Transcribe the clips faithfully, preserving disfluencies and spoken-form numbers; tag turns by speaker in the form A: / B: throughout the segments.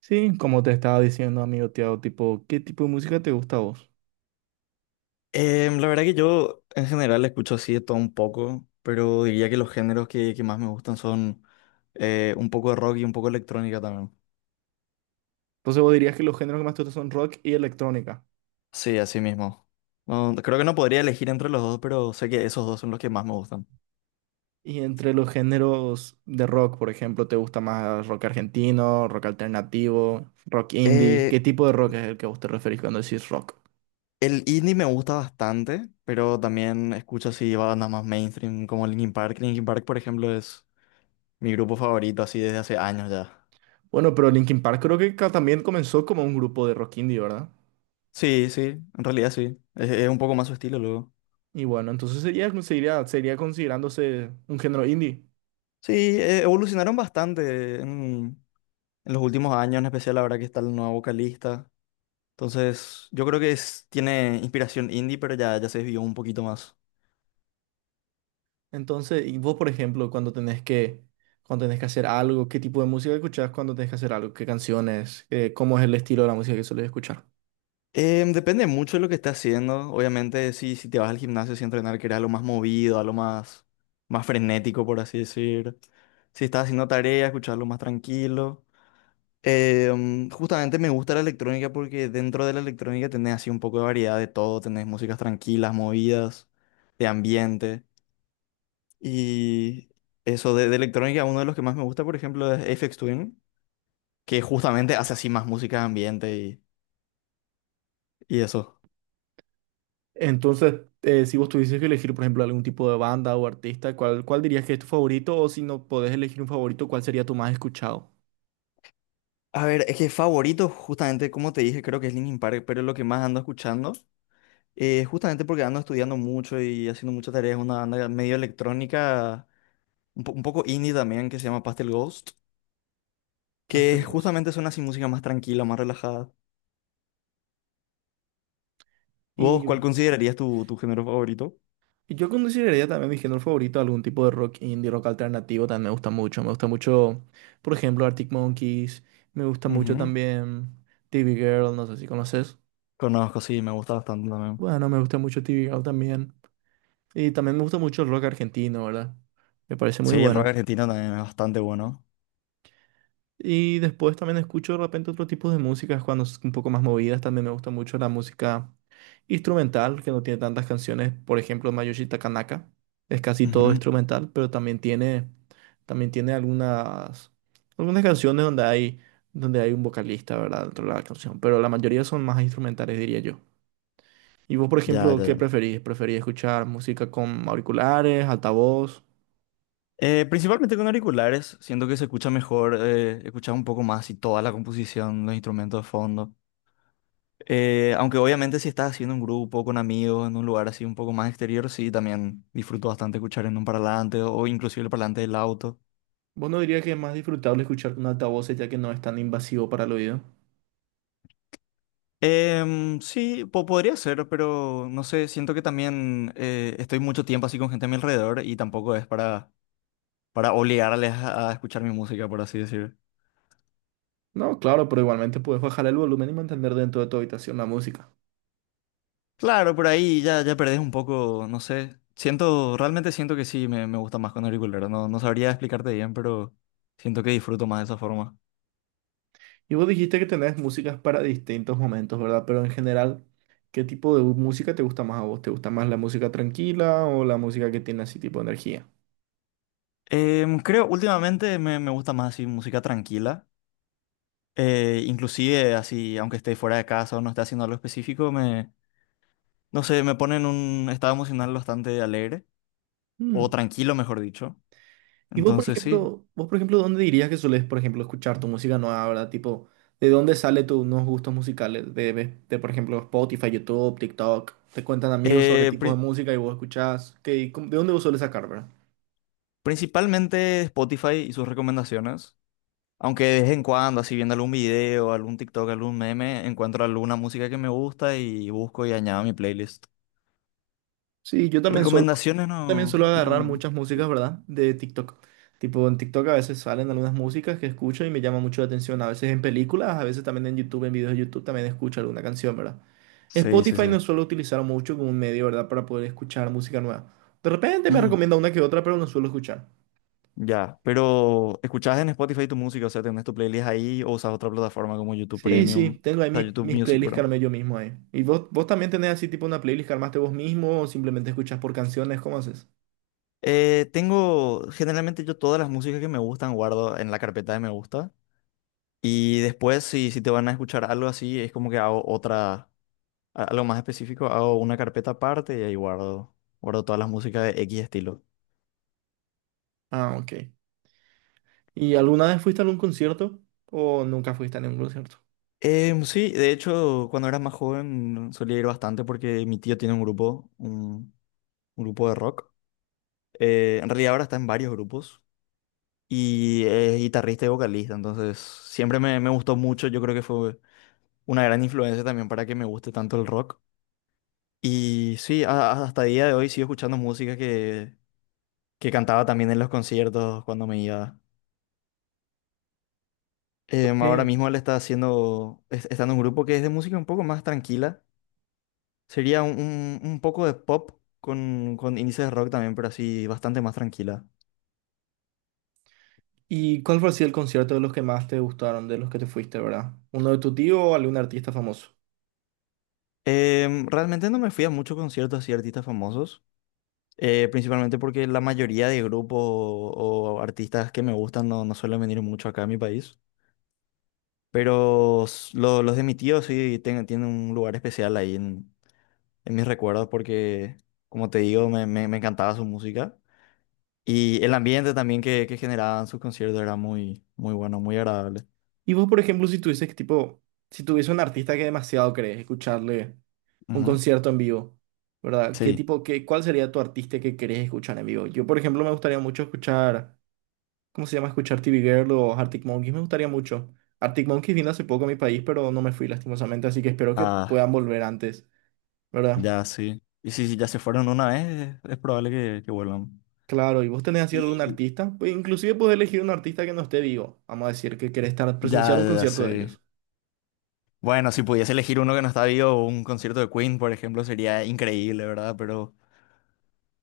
A: Sí, como te estaba diciendo, amigo Tiago, tipo, ¿qué tipo de música te gusta a vos?
B: Em, la verdad que yo en general escucho así de todo un poco, pero diría que los géneros que, que más me gustan son eh, un poco de rock y un poco de electrónica también.
A: Entonces vos dirías que los géneros que más te gustan son rock y electrónica.
B: Sí, así mismo. No, creo que no podría elegir entre los dos, pero sé que esos dos son los que más me gustan.
A: Y entre los géneros de rock, por ejemplo, ¿te gusta más rock argentino, rock alternativo, rock indie?
B: Eh,
A: ¿Qué tipo de rock es el que a vos te referís cuando decís rock?
B: el indie me gusta bastante, pero también escucho así bandas más mainstream como Linkin Park. Linkin Park, por ejemplo, es mi grupo favorito así desde hace años ya.
A: Bueno, pero Linkin Park creo que ca- también comenzó como un grupo de rock indie, ¿verdad?
B: Sí, sí, en realidad sí. Es, es un poco más su estilo luego.
A: Y bueno, entonces sería, seguiría, seguiría considerándose un género indie.
B: Sí, eh, evolucionaron bastante en, en los últimos años, en especial ahora que está el nuevo vocalista. Entonces, yo creo que es, tiene inspiración indie, pero ya, ya se desvió un poquito más.
A: Entonces, y vos, por ejemplo, cuando tenés que, cuando tenés que hacer algo, ¿qué tipo de música escuchás cuando tenés que hacer algo? ¿Qué canciones? Eh, ¿cómo es el estilo de la música que sueles escuchar?
B: Em, depende mucho de lo que estés haciendo. Obviamente, si, si te vas al gimnasio sin entrenar, que era lo más movido, a lo más, más frenético, por así decir. Si estás haciendo tarea, escucharlo más tranquilo. Em, justamente me gusta la electrónica porque dentro de la electrónica tenés así un poco de variedad de todo. Tenés músicas tranquilas, movidas, de ambiente. Y eso de, de electrónica, uno de los que más me gusta, por ejemplo, es Aphex Twin, que justamente hace así más música de ambiente y, y eso.
A: Entonces, eh, si vos tuvieses que elegir, por ejemplo, algún tipo de banda o artista, ¿cuál, cuál dirías que es tu favorito? O si no podés elegir un favorito, ¿cuál sería tu más escuchado?
B: A ver, es que favorito, justamente como te dije, creo que es Linkin Park, pero es lo que más ando escuchando. Eh, justamente porque ando estudiando mucho y haciendo muchas tareas, una banda medio electrónica, un, po- un poco indie también, que se llama Pastel Ghost, que
A: Pastel Ghost.
B: justamente son así música más tranquila, más relajada. ¿Vos
A: Y,
B: cuál considerarías tu, tu género favorito?
A: y yo consideraría también mi género favorito algún tipo de rock indie, rock alternativo, también me gusta mucho. Me gusta mucho, por ejemplo, Arctic Monkeys. Me gusta mucho
B: Ujú.
A: también T V Girl, no sé si conoces.
B: Conozco, sí, me gusta bastante también.
A: Bueno, me gusta mucho T V Girl también. Y también me gusta mucho el rock argentino, ¿verdad? Me parece muy
B: Sí, el rock
A: bueno.
B: argentino también es bastante bueno.
A: Y después también escucho de repente otro tipo de músicas cuando es un poco más movidas. También me gusta mucho la música instrumental, que no tiene tantas canciones. Por ejemplo, Mayoshi Takanaka. Es casi todo
B: Ujú.
A: instrumental, pero también tiene, también tiene algunas, algunas canciones donde hay, donde hay un vocalista, ¿verdad? Dentro de la canción. Pero la mayoría son más instrumentales, diría yo. ¿Y vos, por
B: Ya,
A: ejemplo,
B: ya,
A: qué
B: ya.
A: preferís? ¿Preferís escuchar música con auriculares, altavoz?
B: Eh, principalmente con auriculares, siento que se escucha mejor, eh, escuchas un poco más y toda la composición, los instrumentos de fondo. Eh, aunque obviamente si estás haciendo un grupo con amigos en un lugar así un poco más exterior, sí, también disfruto bastante escuchar en un parlante o inclusive el parlante del auto.
A: ¿Vos no dirías que es más disfrutable escuchar con altavoces ya que no es tan invasivo para el oído?
B: Em, sí, po- podría ser, pero no sé, siento que también eh, estoy mucho tiempo así con gente a mi alrededor y tampoco es para, para obligarles a a escuchar mi música, por así decir.
A: No, claro, pero igualmente puedes bajar el volumen y mantener dentro de tu habitación la música.
B: Claro, por ahí ya, ya perdés un poco, no sé. Siento, realmente siento que sí, me, me gusta más con auriculero. No, no sabría explicarte bien, pero siento que disfruto más de esa forma.
A: Y vos dijiste que tenés músicas para distintos momentos, ¿verdad? Pero en general, ¿qué tipo de música te gusta más a vos? ¿Te gusta más la música tranquila o la música que tiene así tipo energía?
B: Em, creo, últimamente me, me gusta más así música tranquila. Eh, inclusive así, aunque esté fuera de casa o no esté haciendo algo específico, me, no sé, me pone en un estado emocional bastante alegre, o
A: Mm.
B: tranquilo, mejor dicho.
A: ¿Y vos, por
B: Entonces sí.
A: ejemplo, vos, por ejemplo, dónde dirías que sueles por ejemplo, escuchar tu música nueva, ¿verdad? Tipo, ¿de dónde sale tus nuevos gustos musicales? De, de, de, por ejemplo, Spotify, YouTube, TikTok. Te cuentan amigos sobre
B: Eh,
A: tipos de
B: pri-
A: música y vos escuchás. ¿Qué, cómo- de dónde vos sueles sacar, verdad?
B: Principalmente Spotify y sus recomendaciones. Aunque de vez en cuando, así viendo algún video, algún TikTok, algún meme, encuentro alguna música que me gusta y busco y añado a mi playlist.
A: Sí, yo también suelo.
B: Recomendaciones
A: También suelo
B: no,
A: agarrar
B: no.
A: muchas músicas, ¿verdad? De TikTok. Tipo, en TikTok a veces salen algunas músicas que escucho y me llama mucho la atención. A veces en películas, a veces también en YouTube, en videos de YouTube también escucho alguna canción, ¿verdad?
B: Sí, sí,
A: Spotify
B: sí.
A: no suelo utilizar mucho como un medio, ¿verdad? Para poder escuchar música nueva. De repente me
B: Mm,
A: recomienda una que otra, pero no suelo escuchar.
B: ya, pero ¿escuchas en Spotify tu música? O sea, ¿tenés tu playlist ahí o usas otra plataforma como YouTube
A: Sí, sí,
B: Premium?
A: tengo ahí
B: O
A: mis,
B: sea, YouTube
A: mis
B: Music,
A: playlists que
B: perdón.
A: armé yo mismo ahí. ¿Y vos, vos también tenés así tipo una playlist que armaste vos mismo o simplemente escuchas por canciones? ¿Cómo haces?
B: Eh, tengo, generalmente yo todas las músicas que me gustan guardo en la carpeta de me gusta. Y después, si, si te van a escuchar algo así, es como que hago otra. A- Algo más específico, hago una carpeta aparte y ahí guardo, guardo todas las músicas de X estilo.
A: Ah, ok. ¿Y alguna vez fuiste a algún concierto o nunca fuiste a ningún concierto?
B: Em, sí, de hecho, cuando era más joven solía ir bastante porque mi tío tiene un grupo, un, un grupo de rock. Eh, en realidad ahora está en varios grupos y es guitarrista y vocalista, entonces siempre me, me gustó mucho. Yo creo que fue una gran influencia también para que me guste tanto el rock. Y sí, a- a- hasta el día de hoy sigo escuchando música que, que cantaba también en los conciertos cuando me iba. Em, ahora
A: Ok.
B: mismo él está haciendo, es- está en un grupo que es de música un poco más tranquila. Sería un, un- un poco de pop con, con índices de rock también, pero así bastante más tranquila.
A: ¿Y cuál fue así el concierto de los que más te gustaron, de los que te fuiste, verdad? ¿Uno de tu tío o algún artista famoso?
B: Em, realmente no me fui a muchos conciertos así de artistas famosos, eh, principalmente porque la mayoría de grupos o, o artistas que me gustan no, no suelen venir mucho acá a mi país. Pero s- lo- los de mi tío sí ten- tienen un lugar especial ahí en, en mis recuerdos porque, como te digo, me, me me encantaba su música. Y el ambiente también que, que generaban sus conciertos era muy, muy bueno, muy agradable.
A: Y vos, por ejemplo, si tuvieses que, tipo, si tuviese un artista que demasiado querés escucharle un
B: Ujú.
A: concierto en vivo, ¿verdad? ¿Qué
B: Sí,
A: tipo, qué, cuál sería tu artista que querés escuchar en vivo? Yo, por ejemplo, me gustaría mucho escuchar, ¿cómo se llama? Escuchar T V Girl o Arctic Monkeys, me gustaría mucho. Arctic Monkeys vino hace poco a mi país, pero no me fui lastimosamente, así que espero que
B: ah,
A: puedan volver antes, ¿verdad?
B: ya sí. Y si si ya se fueron una vez, es es probable que, que vuelvan.
A: Claro, y vos tenés así algún
B: Y
A: artista, pues inclusive podés elegir un artista que no esté vivo, vamos a decir que querés estar presenciar
B: ya,
A: un
B: ya sé.
A: concierto de ellos.
B: Bueno, si pudiese elegir uno que no está vivo, un concierto de Queen, por ejemplo, sería increíble, ¿verdad? Pero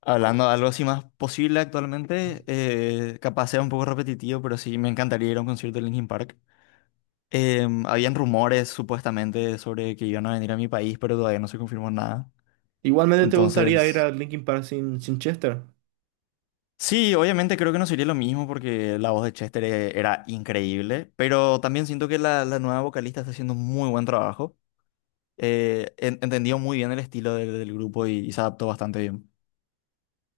B: hablando de algo así más posible actualmente, eh, capaz sea un poco repetitivo, pero sí me encantaría ir a un concierto de Linkin Park. Em, habían rumores supuestamente sobre que iban a venir a mi país, pero todavía no se confirmó nada.
A: Igualmente te gustaría ir
B: Entonces,
A: a Linkin Park sin, sin Chester.
B: sí, obviamente creo que no sería lo mismo porque la voz de Chester e- era increíble, pero también siento que la, la nueva vocalista está haciendo un muy buen trabajo. Eh, en- entendió muy bien el estilo del, del grupo y, y se adaptó bastante bien.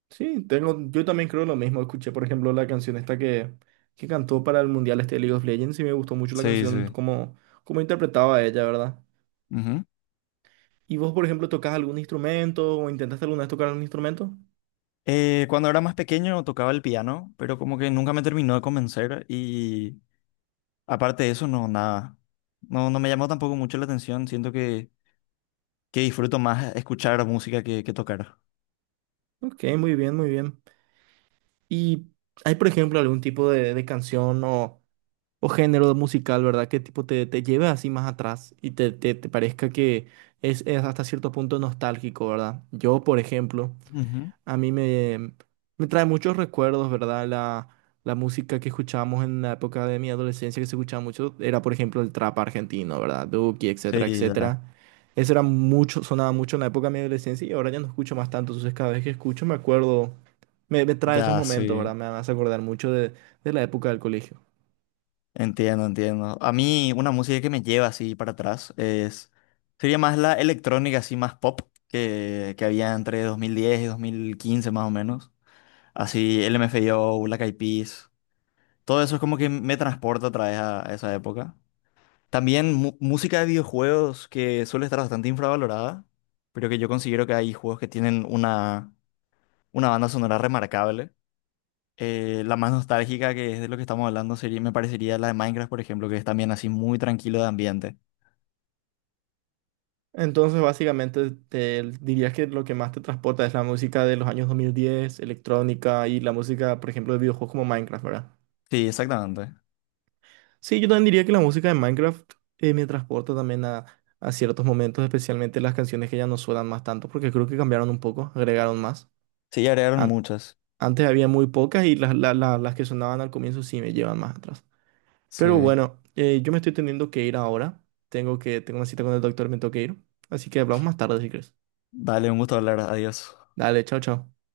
A: Sí, tengo, yo también creo lo mismo. Escuché, por ejemplo, la canción esta que, que cantó para el Mundial este de League of Legends y me gustó mucho la
B: Sí,
A: canción,
B: sí.
A: como, como interpretaba ella, ¿verdad?
B: Ujú.
A: ¿Y vos, por ejemplo, tocas algún instrumento o intentaste alguna vez tocar algún instrumento?
B: Eh, cuando era más pequeño tocaba el piano, pero como que nunca me terminó de convencer y aparte de eso, no, nada. No, no me llamó tampoco mucho la atención, siento que, que disfruto más escuchar música que, que tocar.
A: Ok, muy bien, muy bien. ¿Y hay, por ejemplo, algún tipo de, de canción o... o género musical, ¿verdad? Que tipo te, te lleve así más atrás y te, te, te parezca que es, es hasta cierto punto nostálgico, ¿verdad? Yo, por ejemplo,
B: Ujú.
A: a mí me, me trae muchos recuerdos, ¿verdad? La, la música que escuchábamos en la época de mi adolescencia, que se escuchaba mucho, era, por ejemplo, el trap argentino, ¿verdad? Duki, etcétera,
B: Sí, ya.
A: etcétera. Eso era mucho, sonaba mucho en la época de mi adolescencia y ahora ya no escucho más tanto, entonces cada vez que escucho me acuerdo, me, me trae esos
B: Ya,
A: momentos, ¿verdad?
B: sí,
A: Me hace acordar mucho de de la época del colegio.
B: entiendo, entiendo. A mí una música que me lleva así para atrás es, sería más la electrónica, así más pop, que, que había entre dos mil diez y dos mil quince más o menos. Así L M F A O, Black Eyed Peas, todo eso es como que me transporta otra vez a, a esa época. También mu- música de videojuegos que suele estar bastante infravalorada, pero que yo considero que hay juegos que tienen una, una banda sonora remarcable. Eh, la más nostálgica que es de lo que estamos hablando sería, me parecería la de Minecraft, por ejemplo, que es también así muy tranquilo de ambiente.
A: Entonces, básicamente, te dirías que lo que más te transporta es la música de los años dos mil diez, electrónica y la música, por ejemplo, de videojuegos como Minecraft, ¿verdad?
B: Sí, exactamente.
A: Sí, yo también diría que la música de Minecraft eh, me transporta también a, a ciertos momentos, especialmente las canciones que ya no suenan más tanto, porque creo que cambiaron un poco, agregaron más.
B: Sí, agregaron
A: An-
B: muchas.
A: antes había muy pocas y las, la- la- las que sonaban al comienzo sí me llevan más atrás.
B: Sí.
A: Pero bueno, eh, yo me estoy teniendo que ir ahora. Tengo que, tengo una cita con el doctor, me tengo que ir. Así que hablamos más tarde si crees.
B: Dale, un gusto hablar. Adiós.
A: Dale, chao, chao.